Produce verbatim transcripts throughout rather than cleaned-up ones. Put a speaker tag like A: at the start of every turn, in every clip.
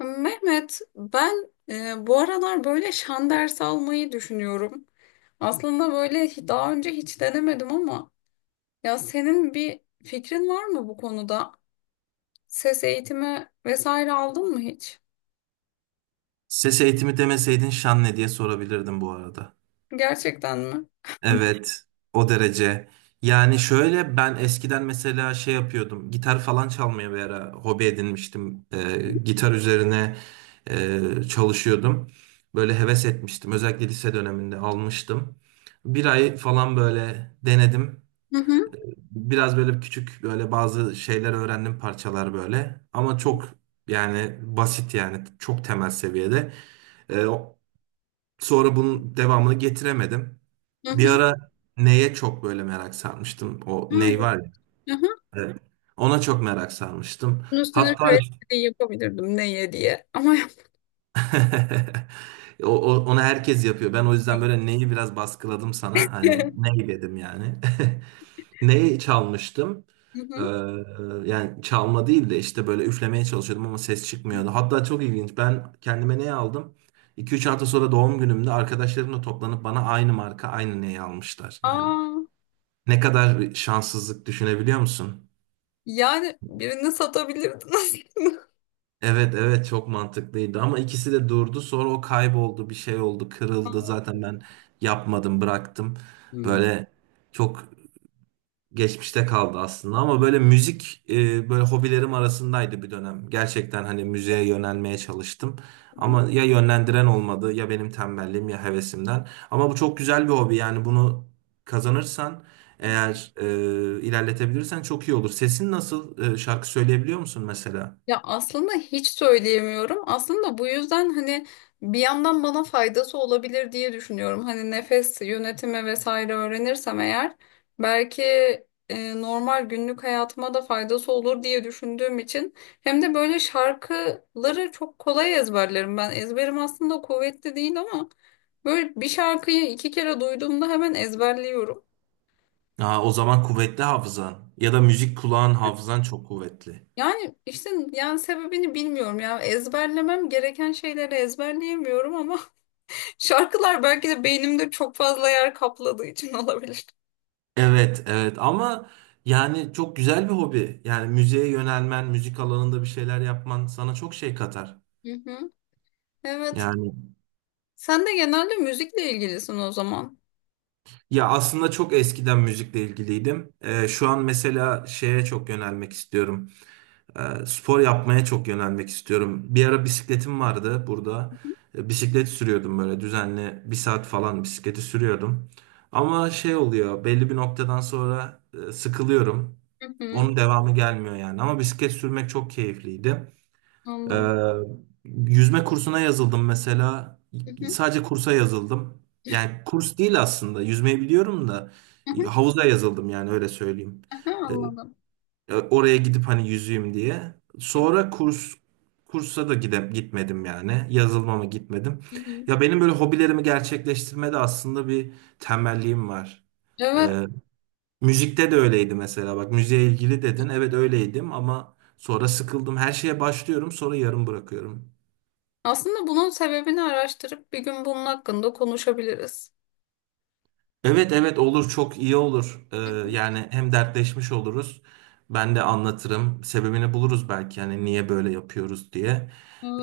A: Mehmet, ben e, bu aralar böyle şan dersi almayı düşünüyorum. Aslında böyle hi- daha önce hiç denemedim ama ya senin bir fikrin var mı bu konuda? Ses eğitimi vesaire aldın mı hiç?
B: Ses eğitimi demeseydin şan ne diye sorabilirdim bu arada.
A: Gerçekten mi?
B: Evet, o derece. Yani şöyle ben eskiden mesela şey yapıyordum. Gitar falan çalmaya bir ara hobi edinmiştim. Ee, gitar üzerine e, çalışıyordum. Böyle heves etmiştim. Özellikle lise döneminde almıştım. Bir ay falan böyle denedim.
A: Hı hı,
B: Biraz böyle küçük böyle bazı şeyler öğrendim, parçalar böyle. Ama çok, yani basit, yani çok temel seviyede. Sonra bunun devamını getiremedim.
A: hı
B: Bir
A: hı.
B: ara neye çok böyle merak sarmıştım. O
A: Ay,
B: ney var ya.
A: hı hı.
B: Evet. Ona çok merak sarmıştım.
A: Bunun üstüne
B: Hatta
A: şöyle bir şey yapabilirdim neye diye ama
B: o, o- onu herkes yapıyor. Ben o yüzden
A: yapmadım.
B: böyle neyi biraz baskıladım sana. Hani ney dedim yani. Neyi çalmıştım?
A: Hı
B: Ee,
A: hı.
B: yani çalma değil de işte böyle üflemeye çalışıyordum ama ses çıkmıyordu. Hatta çok ilginç. Ben kendime neyi aldım? iki üç hafta sonra doğum günümde arkadaşlarımla toplanıp bana aynı marka aynı neyi almışlar yani.
A: Aa,
B: Ne kadar bir şanssızlık düşünebiliyor musun?
A: yani birini satabilirdin aslında.
B: Evet, evet, çok mantıklıydı ama ikisi de durdu, sonra o kayboldu, bir şey oldu, kırıldı, zaten ben yapmadım, bıraktım.
A: Aa.
B: Böyle çok geçmişte kaldı aslında ama böyle müzik e, böyle hobilerim arasındaydı bir dönem. Gerçekten hani müziğe yönelmeye çalıştım. Ama ya yönlendiren olmadı, ya benim tembelliğim, ya hevesimden. Ama bu çok güzel bir hobi yani, bunu kazanırsan eğer, e, ilerletebilirsen çok iyi olur. Sesin nasıl? E, şarkı söyleyebiliyor musun mesela?
A: Ya aslında hiç söyleyemiyorum. Aslında bu yüzden hani bir yandan bana faydası olabilir diye düşünüyorum. Hani nefes yönetimi vesaire öğrenirsem eğer belki e, normal günlük hayatıma da faydası olur diye düşündüğüm için hem de böyle şarkıları çok kolay ezberlerim ben. Ezberim aslında kuvvetli değil ama böyle bir şarkıyı iki kere duyduğumda hemen ezberliyorum.
B: Aa, o zaman kuvvetli hafızan, ya da müzik kulağın, hafızan çok kuvvetli.
A: Yani işte yani sebebini bilmiyorum ya. Ezberlemem gereken şeyleri ezberleyemiyorum ama şarkılar belki de beynimde çok fazla yer kapladığı için olabilir.
B: Evet, evet, ama yani çok güzel bir hobi. Yani müziğe yönelmen, müzik alanında bir şeyler yapman sana çok şey katar.
A: Hı hı. Evet.
B: Yani,
A: Sen de genelde müzikle ilgilisin o zaman.
B: ya aslında çok eskiden müzikle ilgiliydim. Ee, şu an mesela şeye çok yönelmek istiyorum. Ee, spor yapmaya çok yönelmek istiyorum. Bir ara bisikletim vardı burada. Ee, bisiklet sürüyordum böyle, düzenli bir saat falan bisikleti sürüyordum. Ama şey oluyor, belli bir noktadan sonra e, sıkılıyorum.
A: Hı hı.
B: Onun devamı gelmiyor yani. Ama bisiklet sürmek çok keyifliydi.
A: Anladım.
B: Ee, yüzme kursuna yazıldım mesela.
A: Hı hı.
B: Sadece kursa yazıldım. Yani kurs değil aslında. Yüzmeyi biliyorum da
A: Hı hı.
B: havuza yazıldım yani, öyle söyleyeyim.
A: Aha,
B: Ee,
A: anladım.
B: e, oraya gidip hani yüzeyim diye.
A: Hı hı.
B: Sonra kurs kursa da gide, gitmedim yani. Yazılmama gitmedim.
A: Hı. Hı.
B: Ya benim böyle hobilerimi gerçekleştirmede aslında bir tembelliğim var.
A: Evet.
B: Ee, müzikte de öyleydi mesela. Bak, müziğe ilgili dedin. Evet öyleydim ama sonra sıkıldım. Her şeye başlıyorum, sonra yarım bırakıyorum.
A: Aslında bunun sebebini araştırıp bir gün bunun hakkında konuşabiliriz.
B: Evet, evet, olur, çok iyi olur. Ee,
A: Hı hı.
B: yani hem dertleşmiş oluruz. Ben de anlatırım. Sebebini buluruz belki, yani niye böyle yapıyoruz diye.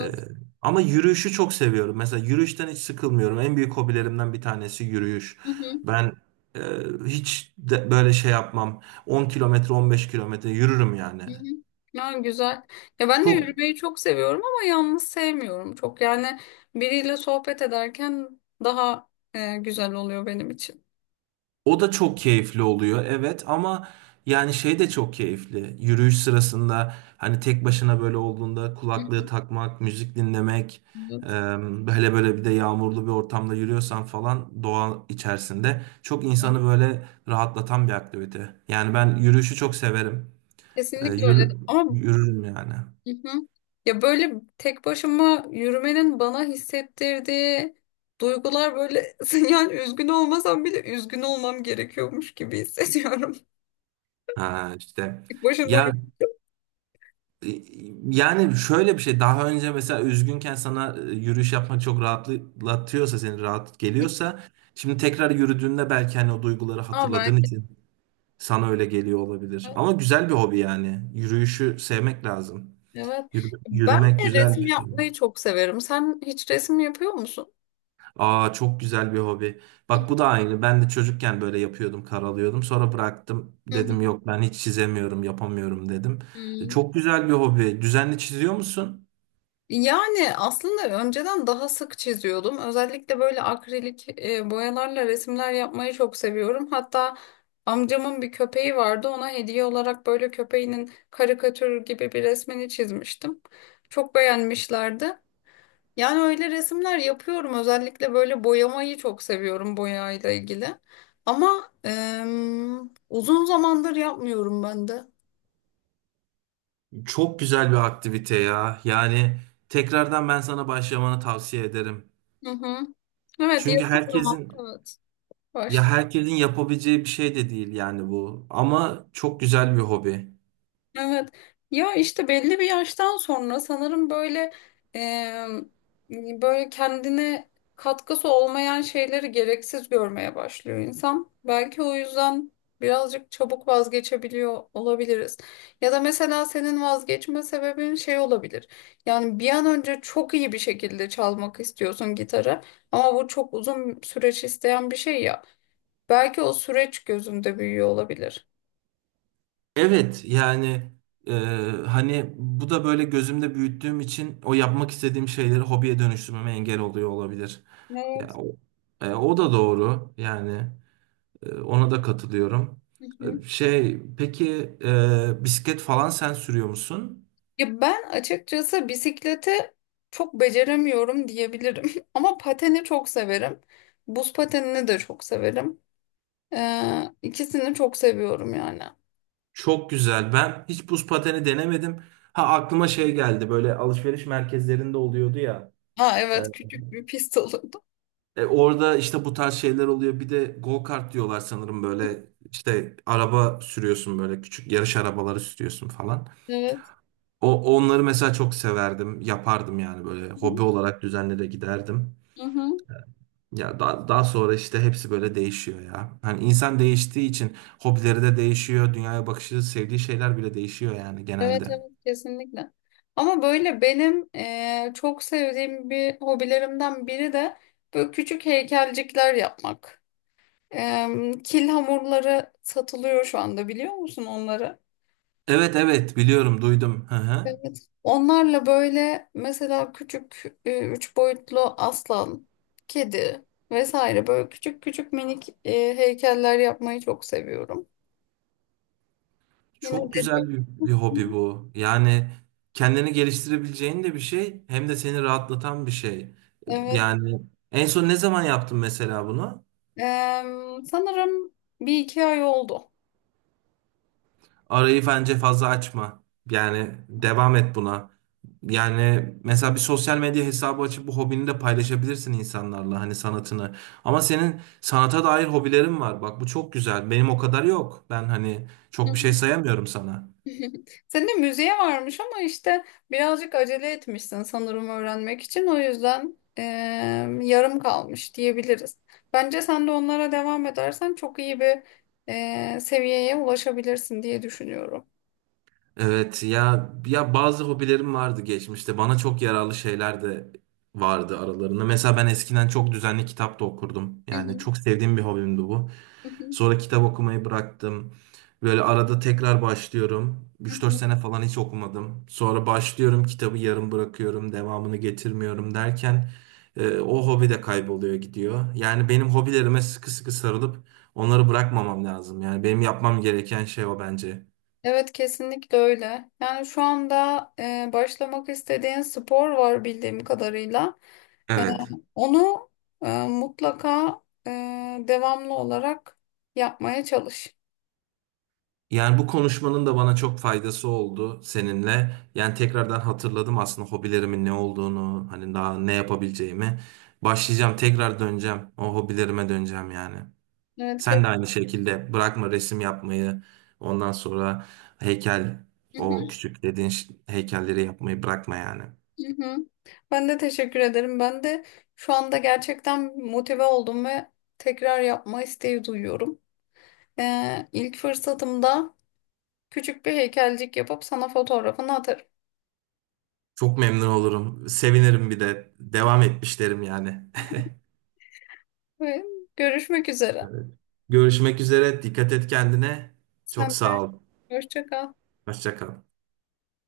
B: Ee, ama yürüyüşü çok seviyorum. Mesela yürüyüşten hiç sıkılmıyorum. En büyük hobilerimden bir tanesi yürüyüş.
A: Hı hı.
B: Ben e, hiç de böyle şey yapmam. on kilometre, on beş kilometre yürürüm yani.
A: Hı hı. Ya güzel. Ya ben de
B: Çok.
A: yürümeyi çok seviyorum ama yalnız sevmiyorum çok. Yani biriyle sohbet ederken daha e, güzel oluyor benim için.
B: O da çok keyifli oluyor, evet, ama yani şey de çok keyifli. Yürüyüş sırasında hani tek başına böyle olduğunda,
A: Hı
B: kulaklığı takmak, müzik dinlemek,
A: hı.
B: e, hele böyle bir de yağmurlu bir ortamda yürüyorsan falan, doğa içerisinde çok
A: Evet.
B: insanı böyle rahatlatan bir aktivite. Yani ben yürüyüşü çok severim. E,
A: Kesinlikle öyle.
B: yürü,
A: Ama
B: yürürüm yani.
A: hı hı. Ya böyle tek başıma yürümenin bana hissettirdiği duygular böyle yani üzgün olmasam bile üzgün olmam gerekiyormuş gibi hissediyorum.
B: Ha işte.
A: Tek başına böyle.
B: Ya, Ee, yani şöyle bir şey, daha önce mesela üzgünken sana e, yürüyüş yapmak çok rahatlatıyorsa, seni rahat geliyorsa, şimdi tekrar yürüdüğünde belki hani o duyguları
A: Aa,
B: hatırladığın
A: belki de.
B: için sana öyle geliyor olabilir. Ama güzel bir hobi yani. Yürüyüşü sevmek lazım.
A: Evet.
B: Yürü-
A: Ben
B: yürümek
A: bir de
B: güzel
A: resim
B: bir şey.
A: yapmayı çok severim. Sen hiç resim yapıyor musun?
B: Aa, çok güzel bir hobi.
A: Hı hı.
B: Bak, bu da aynı. Ben de çocukken böyle yapıyordum, karalıyordum. Sonra bıraktım.
A: Hı hı.
B: Dedim yok, ben hiç çizemiyorum, yapamıyorum dedim. E,
A: Hmm.
B: Çok güzel bir hobi. Düzenli çiziyor musun?
A: Yani aslında önceden daha sık çiziyordum. Özellikle böyle akrilik e, boyalarla resimler yapmayı çok seviyorum. Hatta amcamın bir köpeği vardı. Ona hediye olarak böyle köpeğinin karikatür gibi bir resmini çizmiştim. Çok beğenmişlerdi. Yani öyle resimler yapıyorum. Özellikle böyle boyamayı çok seviyorum boyayla ilgili. Ama em, uzun zamandır yapmıyorum ben de.
B: Çok güzel bir aktivite ya. Yani tekrardan ben sana başlamanı tavsiye ederim.
A: Hı hı. Evet,
B: Çünkü
A: yakın zaman.
B: herkesin,
A: Evet.
B: ya
A: Başladım.
B: herkesin yapabileceği bir şey de değil yani bu. Ama çok güzel bir hobi.
A: Evet. Ya işte belli bir yaştan sonra sanırım böyle e, böyle kendine katkısı olmayan şeyleri gereksiz görmeye başlıyor insan. Belki o yüzden birazcık çabuk vazgeçebiliyor olabiliriz. Ya da mesela senin vazgeçme sebebin şey olabilir. Yani bir an önce çok iyi bir şekilde çalmak istiyorsun gitarı ama bu çok uzun süreç isteyen bir şey ya. Belki o süreç gözümde büyüyor olabilir.
B: Evet yani, e, hani bu da böyle gözümde büyüttüğüm için, o yapmak istediğim şeyleri hobiye dönüştürmeme engel oluyor olabilir.
A: Evet.
B: Ya o, e, o da doğru yani. E, ona da katılıyorum.
A: Hı hı.
B: E, Şey, peki, e, bisiklet falan sen sürüyor musun?
A: Ya ben açıkçası bisiklete çok beceremiyorum diyebilirim. Ama pateni çok severim. Buz patenini de çok severim. Ee, ikisini çok seviyorum yani.
B: Çok güzel. Ben hiç buz pateni denemedim. Ha, aklıma şey geldi. Böyle alışveriş merkezlerinde oluyordu ya.
A: Ha
B: E,
A: evet, küçük bir pist olurdu.
B: e, orada işte bu tarz şeyler oluyor. Bir de go kart diyorlar sanırım, böyle işte araba sürüyorsun, böyle küçük yarış arabaları sürüyorsun falan.
A: Evet.
B: O onları mesela çok severdim. Yapardım yani, böyle hobi olarak düzenli de giderdim.
A: Hı hı.
B: Ya, daha, daha sonra işte hepsi böyle değişiyor ya. Hani insan değiştiği için hobileri de değişiyor. Dünyaya bakışı, sevdiği şeyler bile değişiyor yani
A: Evet,
B: genelde.
A: evet, kesinlikle. Ama böyle benim eee, çok sevdiğim bir hobilerimden biri de böyle küçük heykelcikler yapmak. Eee, kil hamurları satılıyor şu anda, biliyor musun onları?
B: Evet, evet, biliyorum, duydum. Hı hı.
A: Evet. Onlarla böyle mesela küçük e, üç boyutlu aslan, kedi vesaire böyle küçük küçük minik e, heykeller yapmayı çok seviyorum. Yine
B: Çok
A: dediğim
B: güzel bir, bir hobi bu. Yani kendini geliştirebileceğin de bir şey, hem de seni rahatlatan bir şey.
A: Evet.
B: Yani en son ne zaman yaptın mesela bunu?
A: Eee, sanırım bir iki ay oldu.
B: Arayı bence fazla açma. Yani devam et buna. Yani mesela bir sosyal medya hesabı açıp bu hobini de paylaşabilirsin insanlarla, hani sanatını. Ama senin sanata dair hobilerin var. Bak, bu çok güzel. Benim o kadar yok. Ben hani çok bir şey sayamıyorum sana.
A: Senin de müziğe varmış ama işte birazcık acele etmişsin sanırım öğrenmek için. O yüzden eee, yarım kalmış diyebiliriz. Bence sen de onlara devam edersen çok iyi bir eee, seviyeye ulaşabilirsin diye düşünüyorum.
B: Evet ya, ya bazı hobilerim vardı geçmişte. Bana çok yararlı şeyler de vardı aralarında. Mesela ben eskiden çok düzenli kitap da okurdum.
A: Hı
B: Yani
A: hı,
B: çok sevdiğim bir hobimdi bu.
A: hı hı,
B: Sonra kitap okumayı bıraktım. Böyle arada tekrar başlıyorum.
A: hı
B: Üç dört
A: hı.
B: sene falan hiç okumadım. Sonra başlıyorum, kitabı yarım bırakıyorum, devamını getirmiyorum derken e, o hobi de kayboluyor gidiyor. Yani benim hobilerime sıkı sıkı sarılıp onları bırakmamam lazım. Yani benim yapmam gereken şey o bence.
A: Evet, kesinlikle öyle. Yani şu anda eee, başlamak istediğin spor var bildiğim kadarıyla. Eee,
B: Evet.
A: onu eee, mutlaka eee, devamlı olarak yapmaya çalış.
B: Yani bu konuşmanın da bana çok faydası oldu seninle. Yani tekrardan hatırladım aslında hobilerimin ne olduğunu, hani daha ne yapabileceğimi. Başlayacağım, tekrar döneceğim. O hobilerime döneceğim yani. Sen
A: Evet.
B: de aynı şekilde bırakma resim yapmayı. Ondan sonra heykel,
A: Hı hı,
B: o küçük dediğin ş- heykelleri yapmayı bırakma yani.
A: hı hı. Ben de teşekkür ederim. Ben de şu anda gerçekten motive oldum ve tekrar yapma isteği duyuyorum. Ee, ilk fırsatımda küçük bir heykelcik yapıp sana fotoğrafını atarım.
B: Çok memnun olurum. Sevinirim bir de. Devam etmişlerim yani.
A: Ve görüşmek üzere.
B: Görüşmek üzere. Dikkat et kendine.
A: Sen
B: Çok
A: de
B: sağ ol.
A: hoşça kal.
B: Hoşça kal.